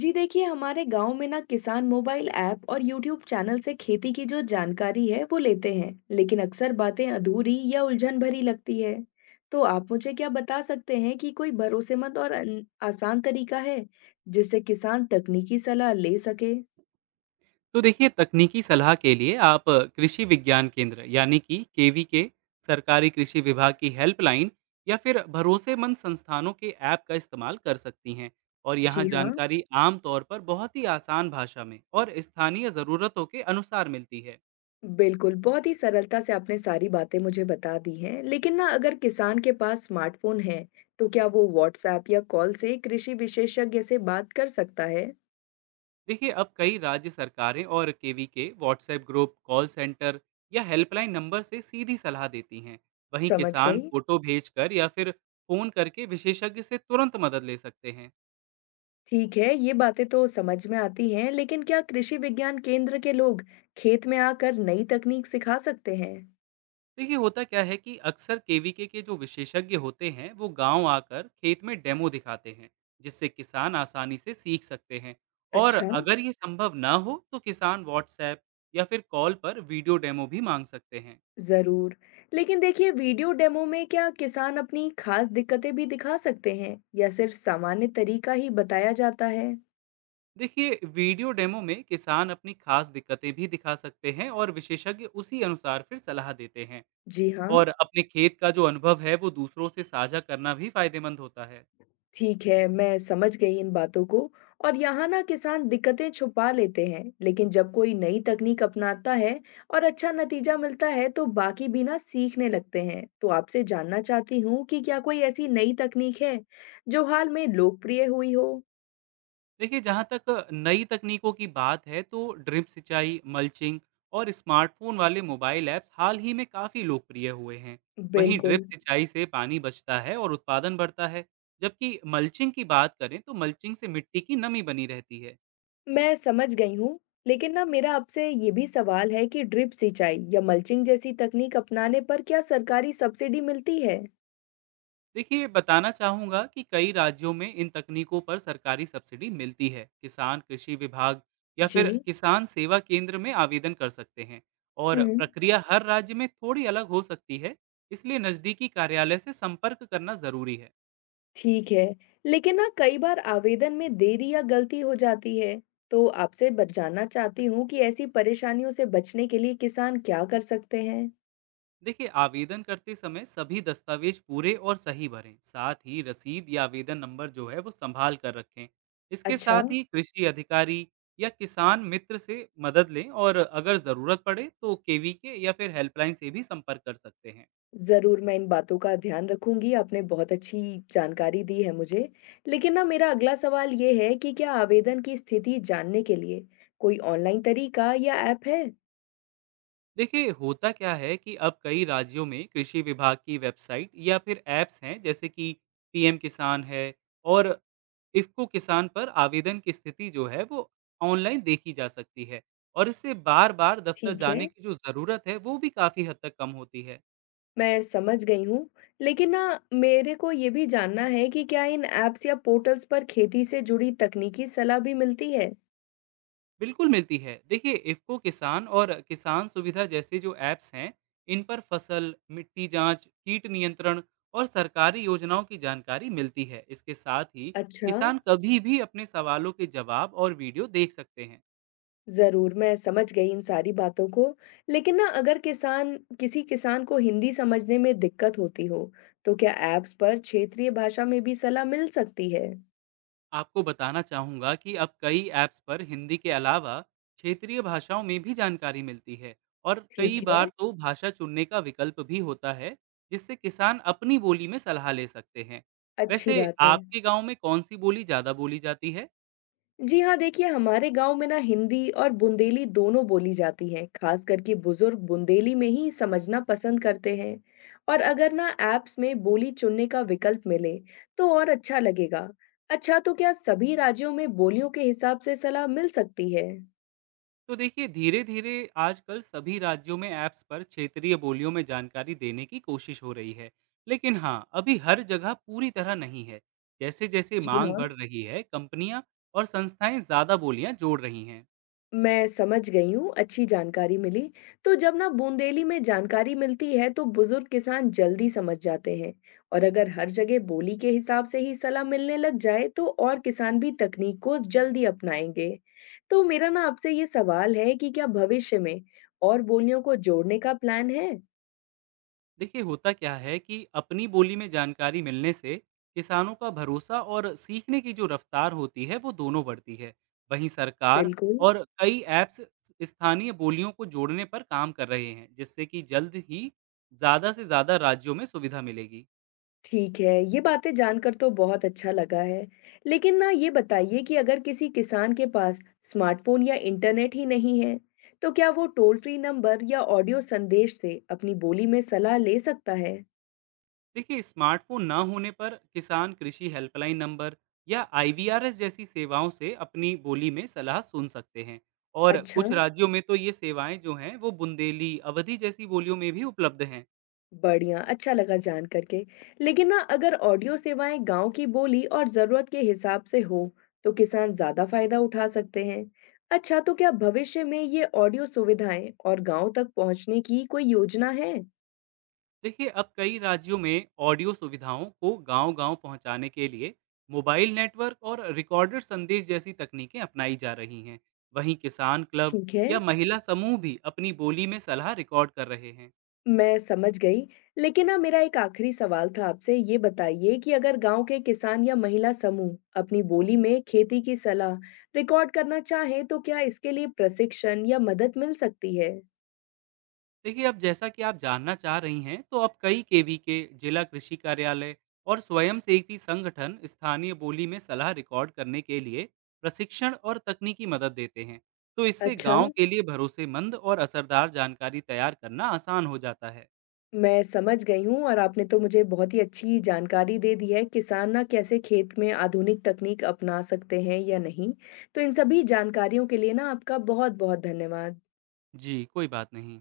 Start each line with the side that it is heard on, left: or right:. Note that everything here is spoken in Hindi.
left: जी देखिए, हमारे गांव में ना किसान मोबाइल ऐप और यूट्यूब चैनल से खेती की जो जानकारी है वो लेते हैं, लेकिन अक्सर बातें अधूरी या उलझन भरी लगती है। तो आप मुझे क्या बता सकते हैं कि कोई भरोसेमंद और आसान तरीका है जिससे किसान तकनीकी सलाह ले सके?
right: तो देखिए, तकनीकी सलाह के लिए आप कृषि विज्ञान केंद्र यानी कि केवी के, सरकारी कृषि विभाग की हेल्पलाइन या फिर भरोसेमंद संस्थानों के ऐप का इस्तेमाल कर सकती हैं। और यहाँ
left: जी हाँ,
right: जानकारी आमतौर पर बहुत ही आसान भाषा में और स्थानीय ज़रूरतों के अनुसार मिलती है।
left: बिल्कुल। बहुत ही सरलता से आपने सारी बातें मुझे बता दी हैं। लेकिन ना, अगर किसान के पास स्मार्टफोन है, तो क्या वो व्हाट्सएप या कॉल से कृषि विशेषज्ञ से बात कर सकता है?
right: देखिए, अब कई राज्य सरकारें और केवी के व्हाट्सएप ग्रुप, कॉल सेंटर या हेल्पलाइन नंबर से सीधी सलाह देती हैं। वहीं
left: समझ
right: किसान
left: गई।
right: फोटो भेजकर या फिर फोन करके विशेषज्ञ से तुरंत मदद ले सकते हैं।
left: ठीक है, ये बातें तो समझ में आती हैं, लेकिन क्या कृषि विज्ञान केंद्र के लोग खेत में आकर नई तकनीक सिखा सकते हैं?
right: देखिए, होता क्या है कि अक्सर केवीके के जो विशेषज्ञ होते हैं वो गांव आकर खेत में डेमो दिखाते हैं, जिससे किसान आसानी से सीख सकते हैं। और
left: अच्छा।
right: अगर ये संभव ना हो तो किसान व्हाट्सएप या फिर कॉल पर वीडियो डेमो भी मांग सकते हैं।
left: जरूर। लेकिन देखिए, वीडियो डेमो में क्या किसान अपनी खास दिक्कतें भी दिखा सकते हैं या सिर्फ सामान्य तरीका ही बताया जाता है?
right: देखिए, वीडियो डेमो में किसान अपनी खास दिक्कतें भी दिखा सकते हैं और विशेषज्ञ उसी अनुसार फिर सलाह देते हैं।
left: जी हाँ।
right: और अपने खेत का जो अनुभव है वो दूसरों से साझा करना भी फायदेमंद होता है।
left: ठीक है, मैं समझ गई इन बातों को। और यहाँ ना किसान दिक्कतें छुपा लेते हैं, लेकिन जब कोई नई तकनीक अपनाता है और अच्छा नतीजा मिलता है, तो बाकी भी ना सीखने लगते हैं। तो आपसे जानना चाहती हूँ कि क्या कोई ऐसी नई तकनीक है, जो हाल में लोकप्रिय हुई हो?
right: देखिए, जहाँ तक नई तकनीकों की बात है तो ड्रिप सिंचाई, मल्चिंग और स्मार्टफ़ोन वाले मोबाइल ऐप्स हाल ही में काफ़ी लोकप्रिय हुए हैं। वहीं ड्रिप
left: बिल्कुल,
right: सिंचाई से पानी बचता है और उत्पादन बढ़ता है, जबकि मल्चिंग की बात करें तो मल्चिंग से मिट्टी की नमी बनी रहती है।
left: मैं समझ गई हूँ। लेकिन ना, मेरा आपसे ये भी सवाल है कि ड्रिप सिंचाई या मल्चिंग जैसी तकनीक अपनाने पर क्या सरकारी सब्सिडी मिलती है?
right: देखिए, बताना चाहूँगा कि कई राज्यों में इन तकनीकों पर सरकारी सब्सिडी मिलती है। किसान कृषि विभाग या फिर
left: जी।
right: किसान सेवा केंद्र में आवेदन कर सकते हैं। और
left: हुँ।
right: प्रक्रिया हर राज्य में थोड़ी अलग हो सकती है, इसलिए नज़दीकी कार्यालय से संपर्क करना ज़रूरी है।
left: ठीक है। लेकिन ना, कई बार आवेदन में देरी या गलती हो जाती है, तो आपसे जानना चाहती हूँ कि ऐसी परेशानियों से बचने के लिए किसान क्या कर सकते हैं?
right: देखिए, आवेदन करते समय सभी दस्तावेज पूरे और सही भरें, साथ ही रसीद या आवेदन नंबर जो है वो संभाल कर रखें। इसके
left: अच्छा।
right: साथ ही कृषि अधिकारी या किसान मित्र से मदद लें, और अगर ज़रूरत पड़े तो केवी के या फिर हेल्पलाइन से भी संपर्क कर सकते हैं।
left: जरूर, मैं इन बातों का ध्यान रखूंगी। आपने बहुत अच्छी जानकारी दी है मुझे। लेकिन ना, मेरा अगला सवाल ये है कि क्या आवेदन की स्थिति जानने के लिए कोई ऑनलाइन तरीका या ऐप है?
right: देखिए, होता क्या है कि अब कई राज्यों में कृषि विभाग की वेबसाइट या फिर ऐप्स हैं, जैसे कि पीएम किसान है और इफ्को किसान, पर आवेदन की स्थिति जो है वो ऑनलाइन देखी जा सकती है। और इससे बार बार दफ्तर
left: ठीक है,
right: जाने की जो ज़रूरत है वो भी काफ़ी हद तक कम होती है।
left: मैं समझ गई हूँ। लेकिन ना, मेरे को ये भी जानना है कि क्या इन ऐप्स या पोर्टल्स पर खेती से जुड़ी तकनीकी सलाह भी मिलती है?
right: बिल्कुल मिलती है। देखिए, इफ़को किसान और किसान सुविधा जैसे जो ऐप्स हैं, इन पर फसल, मिट्टी जाँच, कीट नियंत्रण और सरकारी योजनाओं की जानकारी मिलती है। इसके साथ ही
left: अच्छा,
right: किसान कभी भी अपने सवालों के जवाब और वीडियो देख सकते हैं।
left: ज़रूर, मैं समझ गई इन सारी बातों को। लेकिन ना, अगर किसान किसी किसान को हिंदी समझने में दिक्कत होती हो, तो क्या ऐप्स पर क्षेत्रीय भाषा में भी सलाह मिल सकती है?
right: आपको बताना चाहूँगा कि अब कई ऐप्स पर हिंदी के अलावा क्षेत्रीय भाषाओं में भी जानकारी मिलती है, और कई
left: ठीक है,
right: बार तो भाषा चुनने का विकल्प भी होता है, जिससे किसान अपनी बोली में सलाह ले सकते हैं।
left: अच्छी
right: वैसे
left: बात है।
right: आपके गांव में कौन सी बोली ज़्यादा बोली जाती है?
left: जी हाँ, देखिए, हमारे गांव में ना हिंदी और बुंदेली दोनों बोली जाती हैं। खास करके बुजुर्ग बुंदेली में ही समझना पसंद करते हैं। और अगर ना ऐप्स में बोली चुनने का विकल्प मिले तो और अच्छा लगेगा। अच्छा, तो क्या सभी राज्यों में बोलियों के हिसाब से सलाह मिल सकती है?
right: तो देखिए, धीरे धीरे आजकल सभी राज्यों में ऐप्स पर क्षेत्रीय बोलियों में जानकारी देने की कोशिश हो रही है, लेकिन हाँ, अभी हर जगह पूरी तरह नहीं है। जैसे जैसे
left: जी
right: मांग
left: हाँ,
right: बढ़ रही है, कंपनियां और संस्थाएं ज्यादा बोलियां जोड़ रही हैं।
left: मैं समझ गई हूँ, अच्छी जानकारी मिली। तो जब ना बूंदेली में जानकारी मिलती है तो बुजुर्ग किसान जल्दी समझ जाते हैं, और अगर हर जगह बोली के हिसाब से ही सलाह मिलने लग जाए तो और किसान भी तकनीक को जल्दी अपनाएंगे। तो मेरा ना आपसे ये सवाल है कि क्या भविष्य में और बोलियों को जोड़ने का प्लान है?
right: देखिए, होता क्या है कि अपनी बोली में जानकारी मिलने से किसानों का भरोसा और सीखने की जो रफ्तार होती है वो दोनों बढ़ती है। वहीं सरकार
left: बिल्कुल।
right: और कई ऐप्स स्थानीय बोलियों को जोड़ने पर काम कर रहे हैं, जिससे कि जल्द ही ज़्यादा से ज़्यादा राज्यों में सुविधा मिलेगी।
left: ठीक है, ये बातें जानकर तो बहुत अच्छा लगा है। लेकिन ना, ये बताइए कि अगर किसी किसान के पास स्मार्टफ़ोन या इंटरनेट ही नहीं है, तो क्या वो टोल फ्री नंबर या ऑडियो संदेश से अपनी बोली में सलाह ले सकता है?
right: देखिए, स्मार्टफोन ना होने पर किसान कृषि हेल्पलाइन नंबर या आईवीआरएस जैसी सेवाओं से अपनी बोली में सलाह सुन सकते हैं। और
left: अच्छा,
right: कुछ राज्यों में तो ये सेवाएं जो हैं वो बुंदेली, अवधि जैसी बोलियों में भी उपलब्ध हैं।
left: बढ़िया, अच्छा लगा जान करके। लेकिन ना, अगर ऑडियो सेवाएं गाँव की बोली और ज़रूरत के हिसाब से हो, तो किसान ज़्यादा फ़ायदा उठा सकते हैं। अच्छा, तो क्या भविष्य में ये ऑडियो सुविधाएं और गाँव तक पहुंचने की कोई योजना है?
right: देखिए, अब कई राज्यों में ऑडियो सुविधाओं को गांव-गांव पहुंचाने के लिए मोबाइल नेटवर्क और रिकॉर्डेड संदेश जैसी तकनीकें अपनाई जा रही हैं। वहीं किसान क्लब
left: ठीक है।
right: या महिला समूह भी अपनी बोली में सलाह रिकॉर्ड कर रहे हैं।
left: मैं समझ गई, लेकिन ना मेरा एक आखिरी सवाल था आपसे। ये बताइए कि अगर गाँव के किसान या महिला समूह अपनी बोली में खेती की सलाह रिकॉर्ड करना चाहें, तो क्या इसके लिए प्रशिक्षण या मदद मिल सकती है?
right: देखिए, अब जैसा कि आप जानना चाह रही हैं, तो अब कई केवीके, जिला कृषि कार्यालय और स्वयंसेवी संगठन स्थानीय बोली में सलाह रिकॉर्ड करने के लिए प्रशिक्षण और तकनीकी मदद देते हैं। तो इससे
left: अच्छा,
right: गांव के लिए भरोसेमंद और असरदार जानकारी तैयार करना आसान हो जाता है।
left: मैं समझ गई हूँ, और आपने तो मुझे बहुत ही अच्छी जानकारी दे दी है, किसान ना कैसे खेत में आधुनिक तकनीक अपना सकते हैं या नहीं। तो इन सभी जानकारियों के लिए ना आपका बहुत-बहुत धन्यवाद।
right: जी, कोई बात नहीं।